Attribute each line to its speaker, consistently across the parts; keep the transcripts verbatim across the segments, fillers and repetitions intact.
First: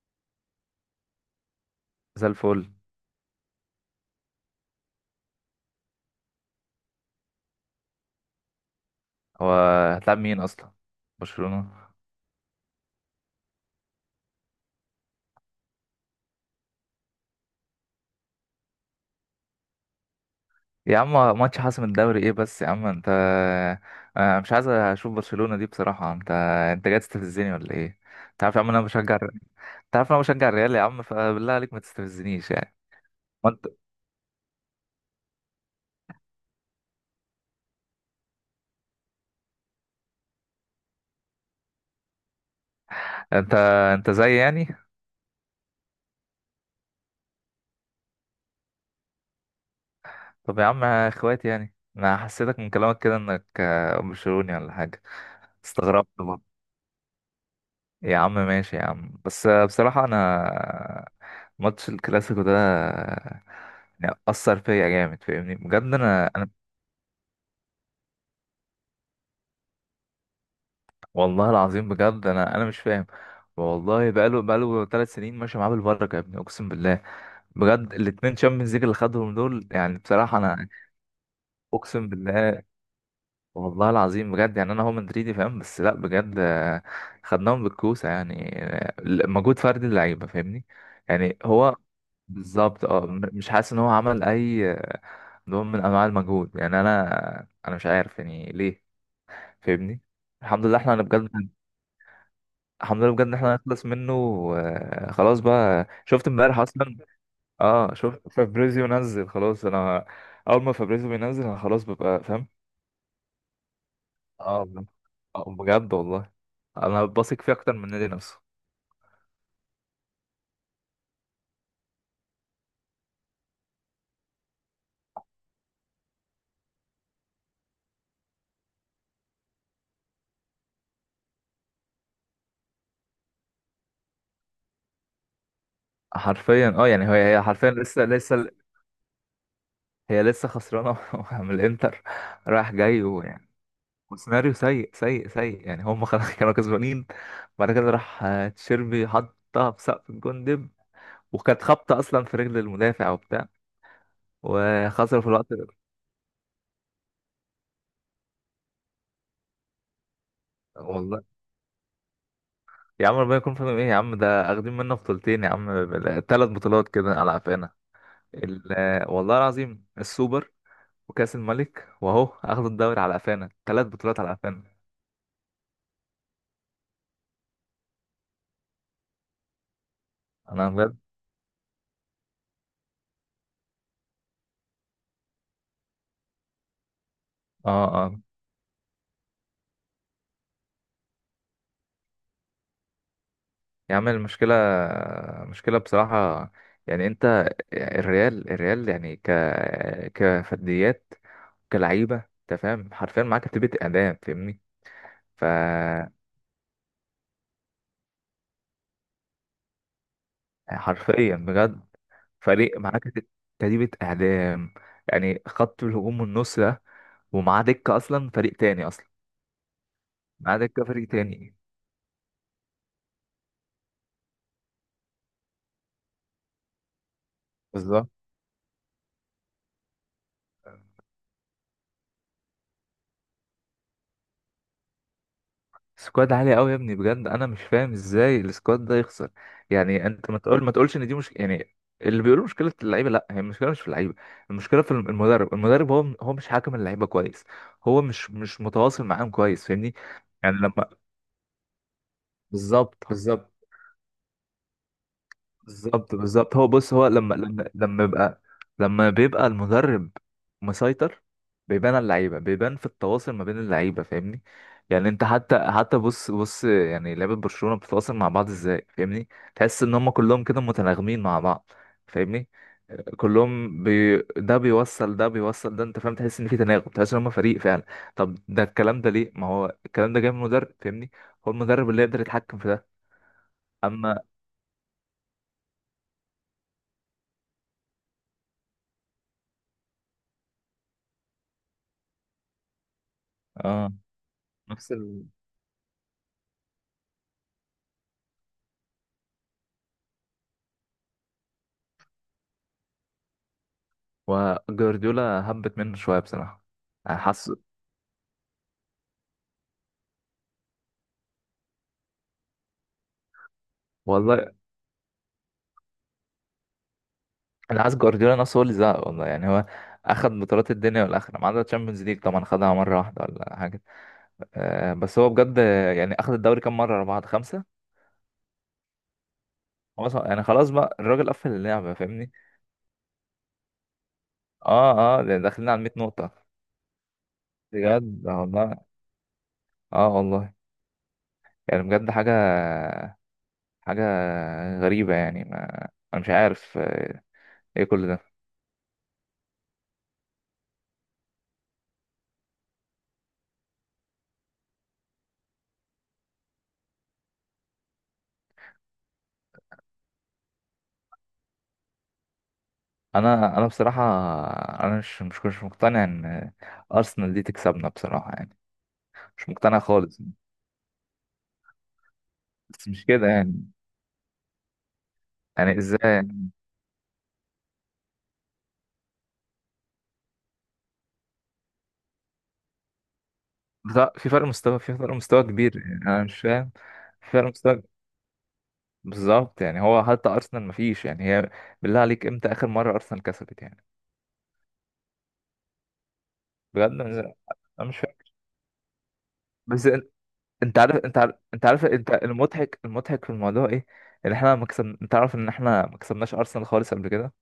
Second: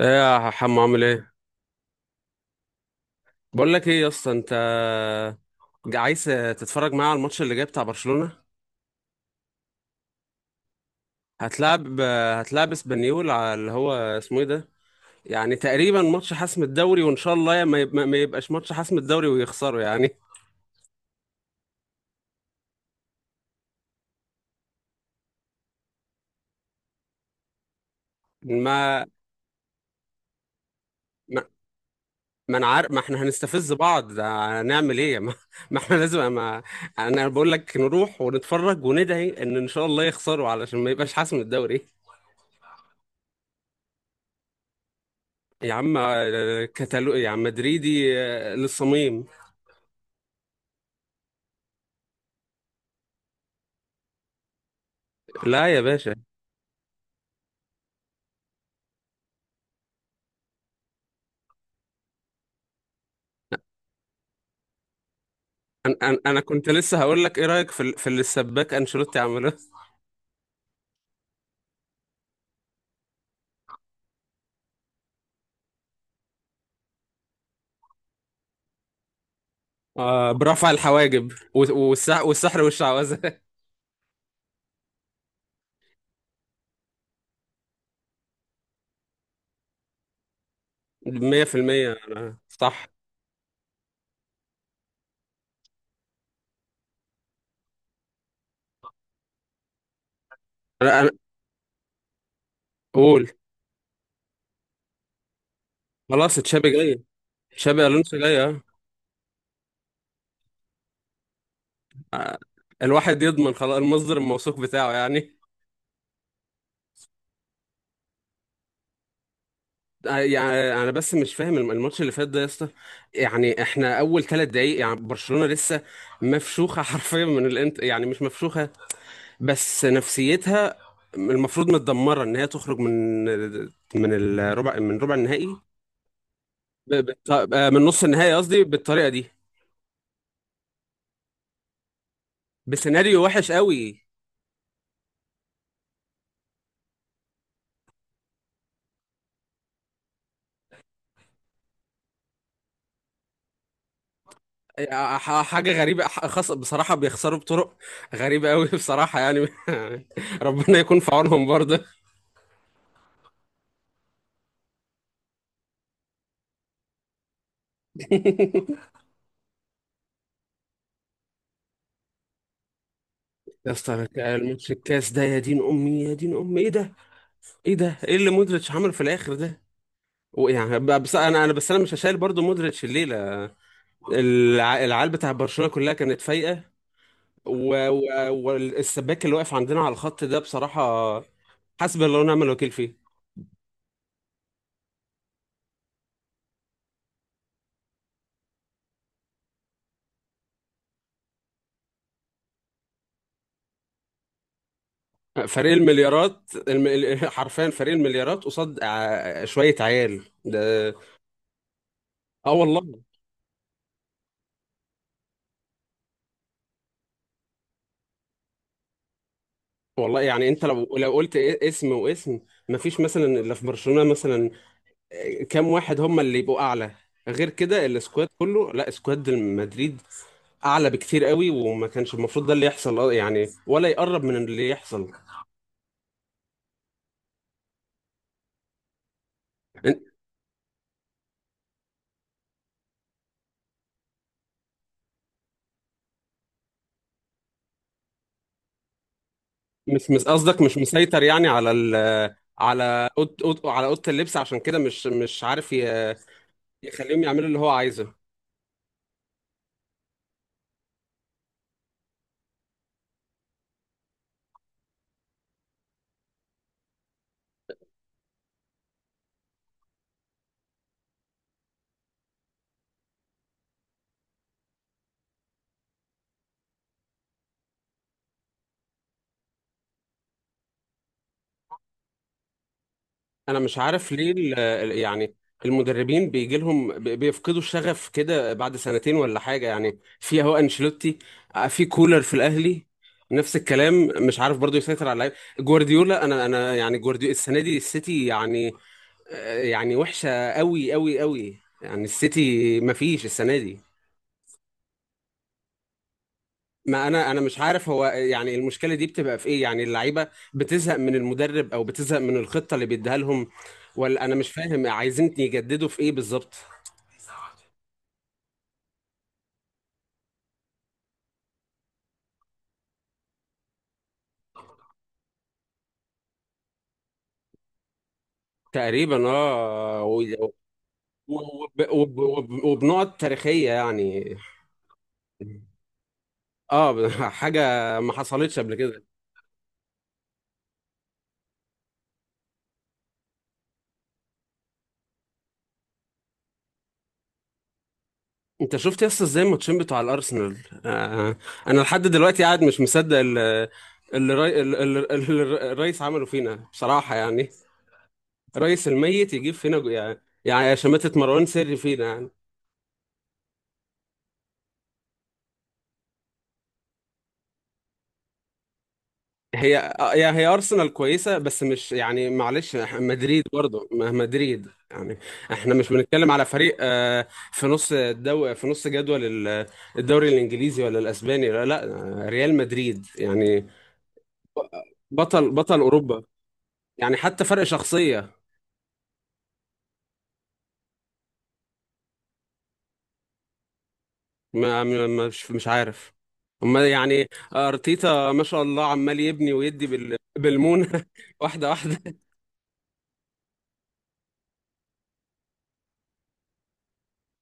Speaker 1: ايه يا حمو عامل ايه؟
Speaker 2: زي الفل.
Speaker 1: بقول لك ايه يا اسطى، انت عايز تتفرج معايا على الماتش اللي جاي بتاع برشلونة؟
Speaker 2: هو هتلعب مين اصلا؟ برشلونة؟
Speaker 1: هتلعب هتلعب اسبانيول على اللي هو اسمه ايه ده. يعني تقريبا ماتش حسم الدوري، وان شاء الله ما يب- ما يبقاش ماتش حسم الدوري ويخسروا يعني.
Speaker 2: يا عم، ماتش حاسم الدوري ايه بس يا عم انت؟ انا مش عايز اشوف برشلونة دي بصراحة. انت، انت جاي تستفزني ولا ايه؟ انت عارف يا عم انا
Speaker 1: ما
Speaker 2: بشجع انت عارف انا بشجع الريال يا عم،
Speaker 1: ما
Speaker 2: فبالله عليك ما تستفزنيش
Speaker 1: ما انا
Speaker 2: يعني.
Speaker 1: عارف، ما احنا
Speaker 2: ما انت
Speaker 1: هنستفز بعض، ده هنعمل ايه؟ ما, ما احنا لازم، ما انا بقول لك نروح ونتفرج وندعي ان ان شاء الله يخسروا علشان ما يبقاش حسم الدوري.
Speaker 2: انت انت زي يعني.
Speaker 1: يا عم آه، كتالو يا عم، مدريدي آه، للصميم.
Speaker 2: طب يا عم اخواتي، يعني انا حسيتك من كلامك كده انك آه، برشلوني ولا حاجة.
Speaker 1: لا يا
Speaker 2: استغربت
Speaker 1: باشا.
Speaker 2: برضه. يا عم ماشي يا عم، بس بصراحة أنا ماتش الكلاسيكو ده يعني أثر فيا جامد، فاهمني بجد.
Speaker 1: انا انا
Speaker 2: أنا
Speaker 1: أنا
Speaker 2: أنا
Speaker 1: كنت لسه هقول لك، ايه رايك في ال- في اللي السباك انشيلوتي عمله؟
Speaker 2: والله العظيم بجد، أنا أنا مش فاهم. والله بقاله بقاله ثلاث سنين ماشي معاه بالبركة يا ابني، أقسم بالله. بجد الاتنين شامبيونز ليج اللي خدهم دول، يعني
Speaker 1: آه،
Speaker 2: بصراحة أنا
Speaker 1: برفع الحواجب و-
Speaker 2: أقسم
Speaker 1: والسح والسحر
Speaker 2: بالله،
Speaker 1: والشعوذه.
Speaker 2: والله العظيم بجد. يعني انا هو مدريدي فاهم، بس لا بجد آه، خدناهم بالكوسه يعني. آه، مجهود فردي اللعيبه فاهمني. يعني هو
Speaker 1: مية في المية أنا-
Speaker 2: بالظبط.
Speaker 1: صح.
Speaker 2: اه م- مش حاسس ان هو عمل اي آه، نوع من انواع المجهود. يعني انا انا مش عارف يعني ليه، فاهمني. الحمد لله احنا
Speaker 1: انا أنا-
Speaker 2: بجد، الحمد لله بجد
Speaker 1: قول.
Speaker 2: ان احنا نخلص منه. آه، خلاص بقى، شفت
Speaker 1: خلاص
Speaker 2: امبارح
Speaker 1: تشابي
Speaker 2: اصلا.
Speaker 1: جاي، تشابي
Speaker 2: اه
Speaker 1: الونسو
Speaker 2: شفت
Speaker 1: جاي آه.
Speaker 2: فابريزيو نزل خلاص. انا اول ما فابريزيو بينزل انا خلاص ببقى فاهم.
Speaker 1: الواحد يضمن خلاص المصدر الموثوق
Speaker 2: اه بجد،
Speaker 1: بتاعه يعني.
Speaker 2: آه، بجد والله، انا بثق فيه اكتر من النادي نفسه.
Speaker 1: آه، يعني انا بس مش فاهم الم- الماتش اللي فات ده يا اسطى. يعني احنا اول ثلاث دقايق، يعني برشلونه لسه مفشوخه حرفيا من الانت. يعني مش مفشوخه، بس نفسيتها المفروض متدمره ان هي تخرج من من الربع من ربع النهائي،
Speaker 2: حرفيا اه،
Speaker 1: ب-
Speaker 2: يعني
Speaker 1: بالط-
Speaker 2: هي، هي
Speaker 1: آه،
Speaker 2: حرفيا
Speaker 1: من
Speaker 2: لسه
Speaker 1: نص النهائي
Speaker 2: لسه
Speaker 1: قصدي، بالطريقه دي،
Speaker 2: هي لسه خسرانه من الانتر، رايح جاي
Speaker 1: بسيناريو
Speaker 2: ويعني.
Speaker 1: وحش قوي.
Speaker 2: وسيناريو سيء سيء سيء، يعني هم خلاص كانوا كسبانين. بعد كده راح آه، تشيربي حطها في سقف الجون دب، وكانت خبطه اصلا في رجل المدافع وبتاع،
Speaker 1: آه،
Speaker 2: وخسروا في
Speaker 1: ح-
Speaker 2: الوقت ده.
Speaker 1: حاجه غريبه، ح- خاصه بصراحه بيخسروا بطرق غريبه قوي بصراحه يعني. ربنا يكون في
Speaker 2: والله
Speaker 1: عونهم برضه.
Speaker 2: يا عم، ربنا يكون في عونهم. ايه يا عم، ده اخدين منا بطولتين يا عم، ثلاث بطولات كده على قفانا. ال- والله العظيم السوبر وكأس الملك، واهو اخد الدوري على قفانا،
Speaker 1: يا
Speaker 2: ثلاث
Speaker 1: اسطى
Speaker 2: بطولات على
Speaker 1: الماتش
Speaker 2: قفانا.
Speaker 1: الكاس ده، يا دين امي يا دين امي، ايه ده؟ ايه ده؟ ايه اللي مودريتش عمله في الاخر ده؟ و-
Speaker 2: انا
Speaker 1: يعني ب-
Speaker 2: بجد،
Speaker 1: بس انا انا بس انا مش هشايل برضه مودريتش الليله. الع- العيال بتاع برشلونة كلها كانت فايقة،
Speaker 2: اه
Speaker 1: و-
Speaker 2: اه.
Speaker 1: و- والسباك اللي واقف عندنا على الخط ده بصراحة حسبي الله ونعم الوكيل فيه.
Speaker 2: يا عم المشكله، مشكله بصراحه. يعني انت، الريال الريال يعني ك كفرديات، كلعيبه، انت فاهم، حرفيا معاك كتيبه اعدام فاهمني. ف
Speaker 1: فريق المليارات، الم... ال- حرفيا فريق المليارات قصاد ع- شوية عيال ده.
Speaker 2: حرفيا بجد،
Speaker 1: اه
Speaker 2: فريق
Speaker 1: والله.
Speaker 2: معاك كت- كتيبه اعدام. يعني خط الهجوم والنص ده، ومعاه دكه اصلا فريق تاني اصلا،
Speaker 1: والله يعني
Speaker 2: معاه
Speaker 1: انت
Speaker 2: دكه
Speaker 1: لو
Speaker 2: فريق
Speaker 1: لو قلت
Speaker 2: تاني.
Speaker 1: إيه- اسم واسم مفيش مثلا الا في برشلونة مثلا. آه، كام واحد هم اللي يبقوا اعلى؟ غير كده السكواد كله، لا، سكواد مدريد اعلى بكتير قوي، وما كانش المفروض ده اللي يحصل اه يعني، ولا يقرب من اللي يحصل.
Speaker 2: سكواد عالي قوي يا ابني، بجد انا مش فاهم ازاي السكواد ده يخسر. يعني انت ما تقول، ما تقولش ان دي مش يعني، اللي بيقولوا مشكله اللعيبه، لا، هي المشكله مش في اللعيبه، المشكله في الم- المدرب. المدرب هو هو مش حاكم اللعيبه كويس، هو مش مش متواصل معاهم كويس فاهمني.
Speaker 1: مش مس
Speaker 2: يعني
Speaker 1: قصدك مش
Speaker 2: لما،
Speaker 1: مسيطر يعني على ال
Speaker 2: بالظبط
Speaker 1: على أوض
Speaker 2: بالظبط.
Speaker 1: أوض على أوضة اللبس، عشان كده مش مش عارف ي-
Speaker 2: بالظبط بالظبط هو بص، هو
Speaker 1: يخليهم
Speaker 2: لما
Speaker 1: يعملوا اللي هو
Speaker 2: لما لما
Speaker 1: عايزه.
Speaker 2: يبقى، لما بيبقى المدرب مسيطر، بيبان على اللعيبه، بيبان في التواصل ما بين اللعيبه فاهمني. يعني انت حتى حتى بص بص يعني لعيبه برشلونه بتتواصل مع بعض ازاي فاهمني؟ تحس ان هم كلهم كده متناغمين مع بعض، فاهمني. كلهم بي... ده بيوصل ده بيوصل ده، انت فاهم، تحس ان في تناغم، تحس ان هم فريق فعلا. طب ده الكلام ده ليه؟ ما هو الكلام ده جاي من المدرب، فاهمني. هو المدرب اللي يقدر يتحكم في ده.
Speaker 1: أنا مش عارف
Speaker 2: اما
Speaker 1: ليه ال- ال- يعني المدربين بيجي لهم بي- بيفقدوا الشغف كده بعد سنتين ولا حاجة يعني. في أهو أنشيلوتي، آه، في كولر في الأهلي نفس
Speaker 2: اه،
Speaker 1: الكلام، مش عارف برضو
Speaker 2: نفس
Speaker 1: يسيطر على
Speaker 2: ال...
Speaker 1: اللعيبة. جوارديولا، أنا أنا يعني جوارديولا السنة دي السيتي يعني آه، يعني وحشة قوي قوي قوي، يعني السيتي مفيش السنة دي.
Speaker 2: وجوارديولا هبت منه شويه بصراحه.
Speaker 1: ما
Speaker 2: انا
Speaker 1: انا انا
Speaker 2: حاسس،
Speaker 1: مش عارف هو يعني المشكله دي بتبقى في ايه، يعني اللعيبه بتزهق من المدرب او بتزهق من الخطه اللي بيديها لهم ولا انا مش
Speaker 2: والله
Speaker 1: فاهم عايزين يجددوا في ايه بالظبط.
Speaker 2: انا حاسس جوارديولا نفسه هو اللي زهق، والله. يعني هو اخد بطولات الدنيا والاخره ما عدا الشامبيونز ليج، طبعا خدها مره واحده ولا حاجه. أه، بس هو بجد يعني اخد الدوري كام مره ورا بعض، خمسه.
Speaker 1: تقريبا اه
Speaker 2: هو ص-
Speaker 1: و-
Speaker 2: يعني خلاص بقى الراجل قفل
Speaker 1: وب-
Speaker 2: اللعبه
Speaker 1: وب-
Speaker 2: فاهمني.
Speaker 1: وب- وبنقط تاريخيه يعني.
Speaker 2: اه اه، ده داخلين على مائة نقطه،
Speaker 1: اه حاجه ما
Speaker 2: بجد
Speaker 1: حصلتش قبل
Speaker 2: والله.
Speaker 1: كده.
Speaker 2: اه والله، يعني بجد حاجه، حاجه غريبه يعني. ما انا مش عارف آه، ايه كل ده.
Speaker 1: انت شفت يس ازاي الماتشين بتوع الارسنال؟ آه آه، انا لحد دلوقتي قاعد مش مصدق اللي اللي الري- اللي- اللي الرئيس عمله فينا بصراحه يعني. رئيس الميت يجيب فينا جو- يعني يعني شماتة مروان سري فينا يعني.
Speaker 2: انا انا بصراحه انا مش مش مش مقتنع ان ارسنال دي تكسبنا بصراحه يعني، مش
Speaker 1: هي
Speaker 2: مقتنع
Speaker 1: آه،
Speaker 2: خالص.
Speaker 1: يعني هي أرسنال كويسة بس مش يعني، معلش
Speaker 2: بس
Speaker 1: إح-
Speaker 2: مش كده
Speaker 1: مدريد
Speaker 2: يعني،
Speaker 1: برضه ما- مدريد يعني احنا
Speaker 2: يعني
Speaker 1: مش
Speaker 2: ازاي
Speaker 1: بنتكلم على
Speaker 2: يعني؟
Speaker 1: فريق آه، في نص الدو في نص جدول ال- الدوري الإنجليزي ولا الأسباني، لا لا، آه، ريال مدريد يعني ب-
Speaker 2: لا، في فرق مستوى، في فرق مستوى
Speaker 1: بطل
Speaker 2: كبير،
Speaker 1: بطل
Speaker 2: يعني
Speaker 1: أوروبا،
Speaker 2: انا مش فاهم،
Speaker 1: يعني
Speaker 2: في
Speaker 1: حتى
Speaker 2: فرق
Speaker 1: فرق
Speaker 2: مستوى.
Speaker 1: شخصية.
Speaker 2: بالظبط، يعني هو حتى ارسنال مفيش، يعني هي بالله عليك امتى اخر مره ارسنال كسبت يعني؟
Speaker 1: ما ما- مش مش عارف هما
Speaker 2: بجد
Speaker 1: يعني.
Speaker 2: انا أنا مش فاهم.
Speaker 1: ارتيتا ما شاء الله عمال يبني ويدي
Speaker 2: بس إن-
Speaker 1: بال-
Speaker 2: انت عارف،
Speaker 1: بالمونه
Speaker 2: انت عارف انت
Speaker 1: واحده
Speaker 2: عارف انت
Speaker 1: واحده.
Speaker 2: المضحك، المضحك في الموضوع ايه؟ ان احنا ما كسب، انت عارف ان احنا ما كسبناش ارسنال خالص قبل كده.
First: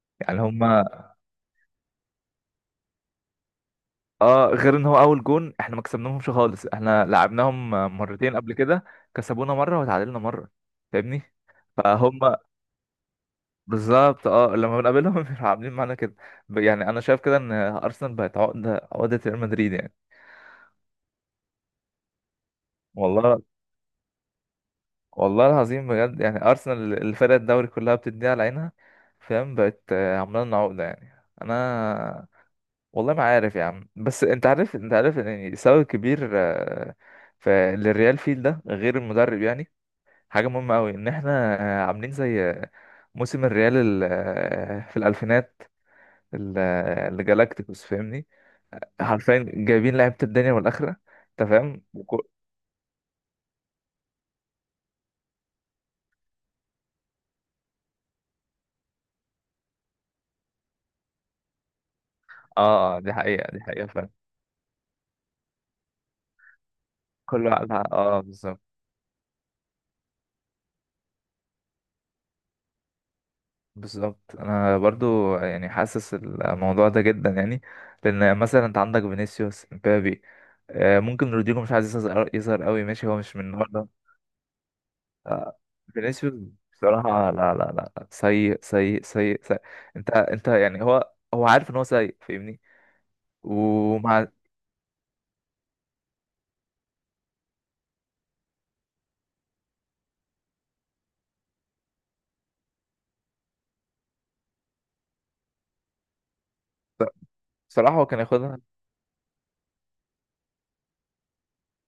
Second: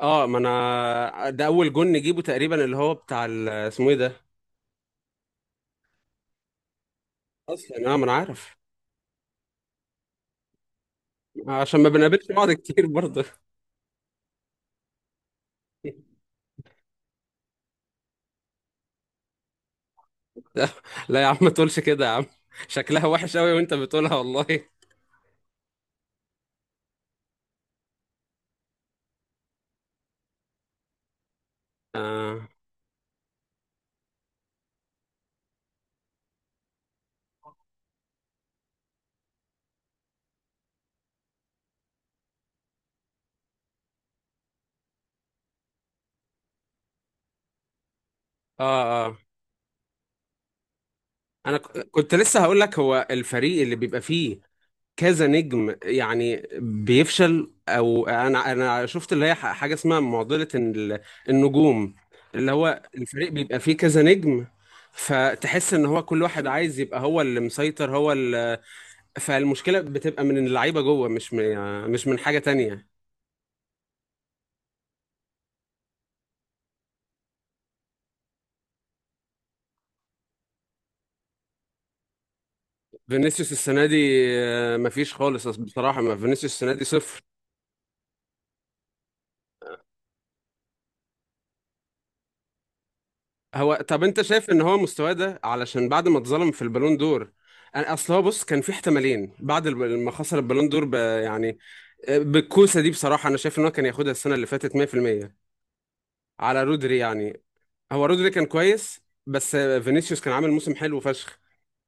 Speaker 1: اه، ما
Speaker 2: يعني هم
Speaker 1: انا ده اول جون نجيبه تقريبا اللي هو بتاع ال- اسمه ايه ده
Speaker 2: اه، غير ان هو اول جون، احنا ما كسبناهمش خالص، احنا لعبناهم
Speaker 1: اصلا اه ما انا
Speaker 2: مرتين قبل
Speaker 1: عارف.
Speaker 2: كده، كسبونا مره وتعادلنا مره، فاهمني.
Speaker 1: عشان ما
Speaker 2: فهم
Speaker 1: بنقابلش بعض كتير برضه.
Speaker 2: بالظبط اه، لما بنقابلهم بيبقوا عاملين معانا كده. ب- يعني انا شايف كده ان ارسنال بقت عقده، عقده ريال مدريد يعني.
Speaker 1: لا لا يا عم ما تقولش كده يا عم، شكلها وحش
Speaker 2: والله،
Speaker 1: قوي وانت بتقولها والله.
Speaker 2: والله العظيم بجد، يعني ارسنال الفرق الدوري كلها بتديها على عينها، فاهم؟ بقت آه، عامله لنا عقده يعني. انا
Speaker 1: اه
Speaker 2: والله ما عارف يا عم، بس انت عارف انت عارف يعني سبب كبير آه، ف- للريال فيل ده غير المدرب يعني. حاجة مهمة أوي إن إحنا آه، عاملين زي آه، موسم الريال ال- آه، في الألفينات، ال- آه، اللي جالاكتيكوس فاهمني.
Speaker 1: اه, آه.
Speaker 2: حرفيا جايبين لعيبة الدنيا والآخرة، أنت
Speaker 1: انا
Speaker 2: فاهم،
Speaker 1: ك- كنت
Speaker 2: وكو...
Speaker 1: لسه هقول لك، هو الفريق اللي بيبقى فيه كذا نجم يعني بيفشل، او انا انا شفت اللي هي ح- حاجه اسمها معضله ال- النجوم، اللي هو
Speaker 2: آه آه، دي
Speaker 1: الفريق
Speaker 2: حقيقة،
Speaker 1: بيبقى
Speaker 2: دي
Speaker 1: فيه
Speaker 2: حقيقة
Speaker 1: كذا
Speaker 2: فاهم.
Speaker 1: نجم، فتحس ان هو كل واحد عايز يبقى هو اللي
Speaker 2: كل واحد ع-
Speaker 1: مسيطر هو
Speaker 2: آه
Speaker 1: اللي،
Speaker 2: بالظبط.
Speaker 1: فالمشكله بتبقى من اللعيبه جوه، مش من يعني، مش من حاجه تانية.
Speaker 2: بالظبط أنا برضو يعني حاسس الموضوع ده جدا يعني. لأن مثلا أنت عندك فينيسيوس مبابي، آه، ممكن رودريجو مش عايز يظهر، يظهر أوي ماشي، هو مش من
Speaker 1: فينيسيوس السنه
Speaker 2: النهاردة.
Speaker 1: دي آه، مفيش خالص بصراحه، ما
Speaker 2: فينيسيوس
Speaker 1: فينيسيوس السنه دي صفر.
Speaker 2: بصراحة لا لا لا لا. سيء سيء سيء سيء. انت انت يعني هو، هو عارف ان هو سيء فاهمني.
Speaker 1: هو، طب انت
Speaker 2: ومع،
Speaker 1: شايف ان هو مستواه ده علشان بعد ما اتظلم في البالون دور؟ انا اصل هو، بص، كان في احتمالين بعد الب- ما خسر البالون دور ب... يعني آه، بالكوسه دي بصراحه، انا شايف ان هو كان ياخدها السنه اللي فاتت مية في المية على رودري يعني.
Speaker 2: بصراحة
Speaker 1: هو
Speaker 2: هو كان
Speaker 1: رودري كان
Speaker 2: ياخدها.
Speaker 1: كويس بس فينيسيوس كان عامل موسم حلو فشخ.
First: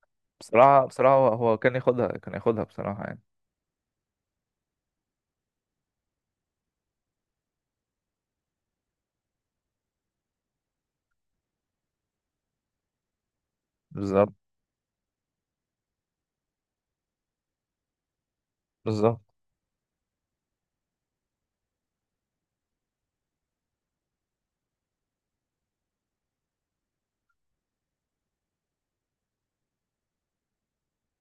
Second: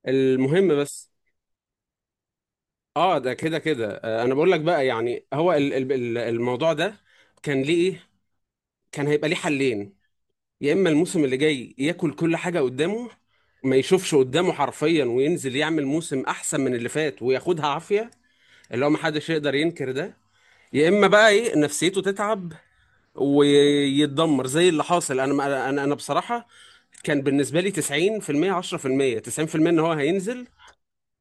Speaker 1: المهم،
Speaker 2: بصراحة
Speaker 1: بس
Speaker 2: بصراحة هو هو كان ياخدها، كان ياخدها بصراحة
Speaker 1: اه
Speaker 2: يعني.
Speaker 1: ده كده كده آه، انا بقول لك بقى، يعني هو ال... ال- ال- الموضوع ده كان ليه ايه، كان هيبقى ليه حلين: يا اما الموسم اللي جاي ياكل كل حاجه قدامه، ما يشوفش
Speaker 2: بالظبط،
Speaker 1: قدامه حرفيا، وينزل يعمل موسم احسن من اللي فات وياخدها عافيه، اللي هو ما
Speaker 2: بالظبط.
Speaker 1: حدش يقدر ينكر ده، يا اما بقى ايه نفسيته تتعب ويتدمر زي اللي حاصل. انا ما- انا انا بصراحه كان بالنسبه لي تسعين في المية عشرة في المية، تسعين في المية ان هو هينزل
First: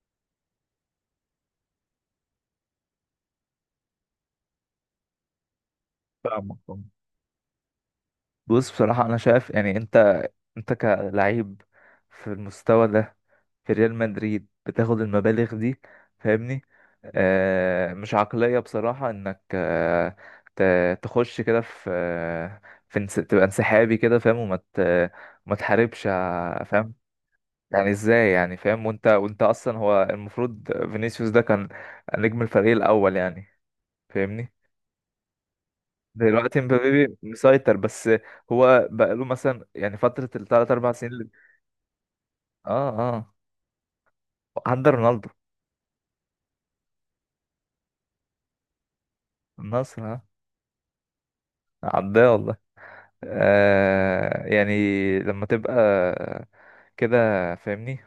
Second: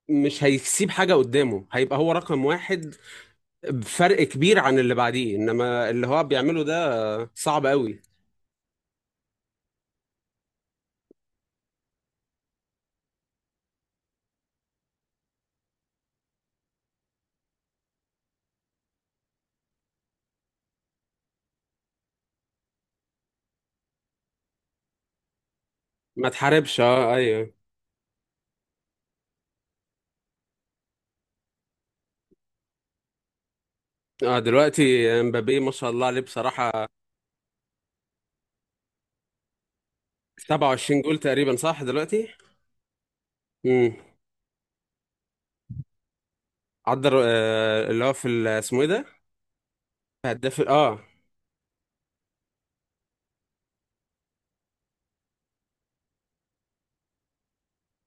Speaker 1: مش هيسيب حاجه قدامه، هيبقى هو رقم واحد بفرق كبير عن اللي بعديه، انما اللي هو
Speaker 2: فاهمك.
Speaker 1: بيعمله ده صعب قوي.
Speaker 2: بص بصراحة أنا شايف يعني، أنت أنت كلعيب في المستوى ده، في ريال مدريد، بتاخد المبالغ دي فاهمني. آه، مش عقلية بصراحة انك آه ت- تخش كده في آه، في انس- تبقى انسحابي كده فاهم، وما ت- ما تحاربش
Speaker 1: ما
Speaker 2: ع-
Speaker 1: تحاربش،
Speaker 2: فاهم.
Speaker 1: اه ايوه.
Speaker 2: يعني ازاي يعني فاهم؟ وانت وانت اصلا هو المفروض فينيسيوس ده كان نجم الفريق الاول يعني،
Speaker 1: اه
Speaker 2: فاهمني.
Speaker 1: دلوقتي امبابي ما شاء الله عليه
Speaker 2: دلوقتي
Speaker 1: بصراحة،
Speaker 2: مبابي مسيطر بس، هو بقاله مثلا يعني فترة الثلاث أربع
Speaker 1: سبعة وعشرين
Speaker 2: سنين
Speaker 1: جول
Speaker 2: اللي-
Speaker 1: تقريبا صح دلوقتي.
Speaker 2: اه اه،
Speaker 1: امم،
Speaker 2: عدى رونالدو،
Speaker 1: عدى آه، اللي هو في ال- اسمه ايه ده،
Speaker 2: النصر ها.
Speaker 1: هداف ال- اه.
Speaker 2: عداه والله. آه يعني، لما تبقى كده فاهمني،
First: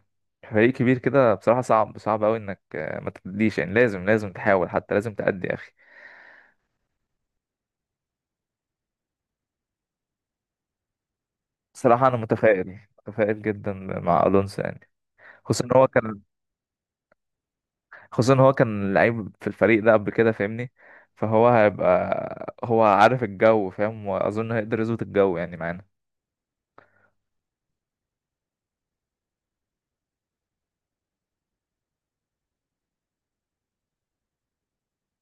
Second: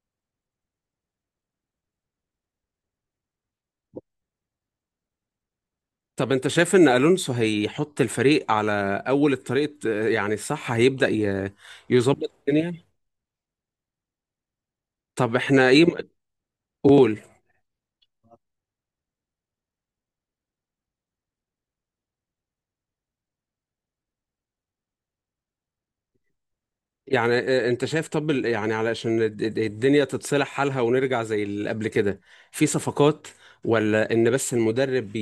Speaker 2: فريق كبير كده، بصراحة صعب، صعب أوي إنك آه، ما تديش. يعني لازم، لازم تحاول، حتى لازم تأدي يا أخي.
Speaker 1: طب انت شايف ان الونسو هيحط الفريق على اول الطريق آه، يعني صح، هيبدأ ي-
Speaker 2: بصراحة أنا
Speaker 1: يظبط
Speaker 2: متفائل،
Speaker 1: الدنيا؟
Speaker 2: متفائل جدا مع ألونسو يعني.
Speaker 1: طب
Speaker 2: خصوصا
Speaker 1: احنا
Speaker 2: إن
Speaker 1: ايه
Speaker 2: هو
Speaker 1: م-
Speaker 2: كان،
Speaker 1: قول،
Speaker 2: خصوصا إن هو كان لعيب في الفريق ده قبل كده فاهمني، فهو هيبقى هو عارف الجو فاهم، وأظن هيقدر يظبط الجو يعني معانا.
Speaker 1: يعني آه، آه، انت شايف طب ال- يعني علشان الد- الد- الدنيا تتصلح حالها ونرجع زي اللي قبل كده، في صفقات ولا ان بس المدرب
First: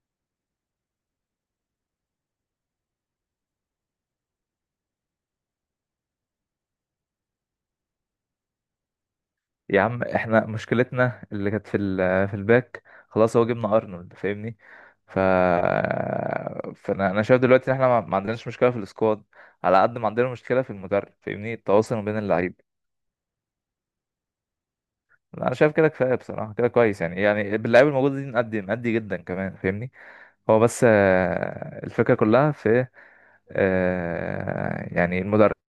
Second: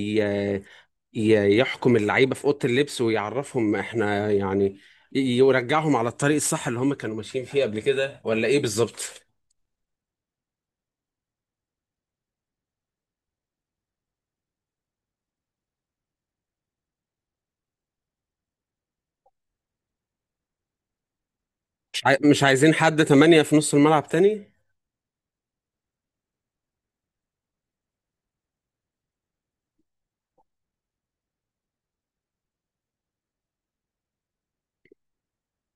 Speaker 1: ي- يحكم اللعيبه في اوضه اللبس ويعرفهم احنا يعني ي- يرجعهم على الطريق الصح اللي هم كانوا ماشيين فيه قبل كده، ولا ايه بالظبط؟
Speaker 2: يا عم احنا مشكلتنا اللي كانت في ال- في الباك، خلاص هو جبنا ارنولد فاهمني. ف فانا، انا شايف دلوقتي ان احنا ما ما عندناش مشكله في السكواد، على قد ما عندنا مشكله في المدرب فاهمني، التواصل ما
Speaker 1: مش عاي-
Speaker 2: بين
Speaker 1: مش
Speaker 2: اللعيب.
Speaker 1: عايزين حد تمانية في نص الملعب تاني.
Speaker 2: انا شايف كده كفايه بصراحه، كده كويس يعني، يعني باللعيب الموجود دي نأدي نأدي جدا كمان فاهمني. هو بس آه، الفكره كلها في آه، يعني المدرب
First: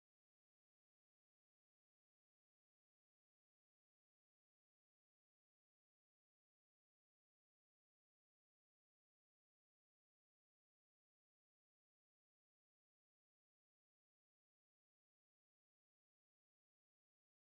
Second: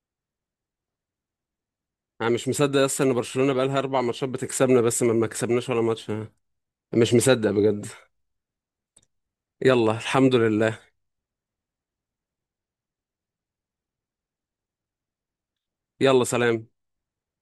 Speaker 1: انا مش مصدق اصلا ان برشلونه بقالها اربع ماتشات بتكسبنا بس، ما ما كسبناش ولا ماتش. أنا مش مصدق بجد. يلا الحمد لله. يلا سلام.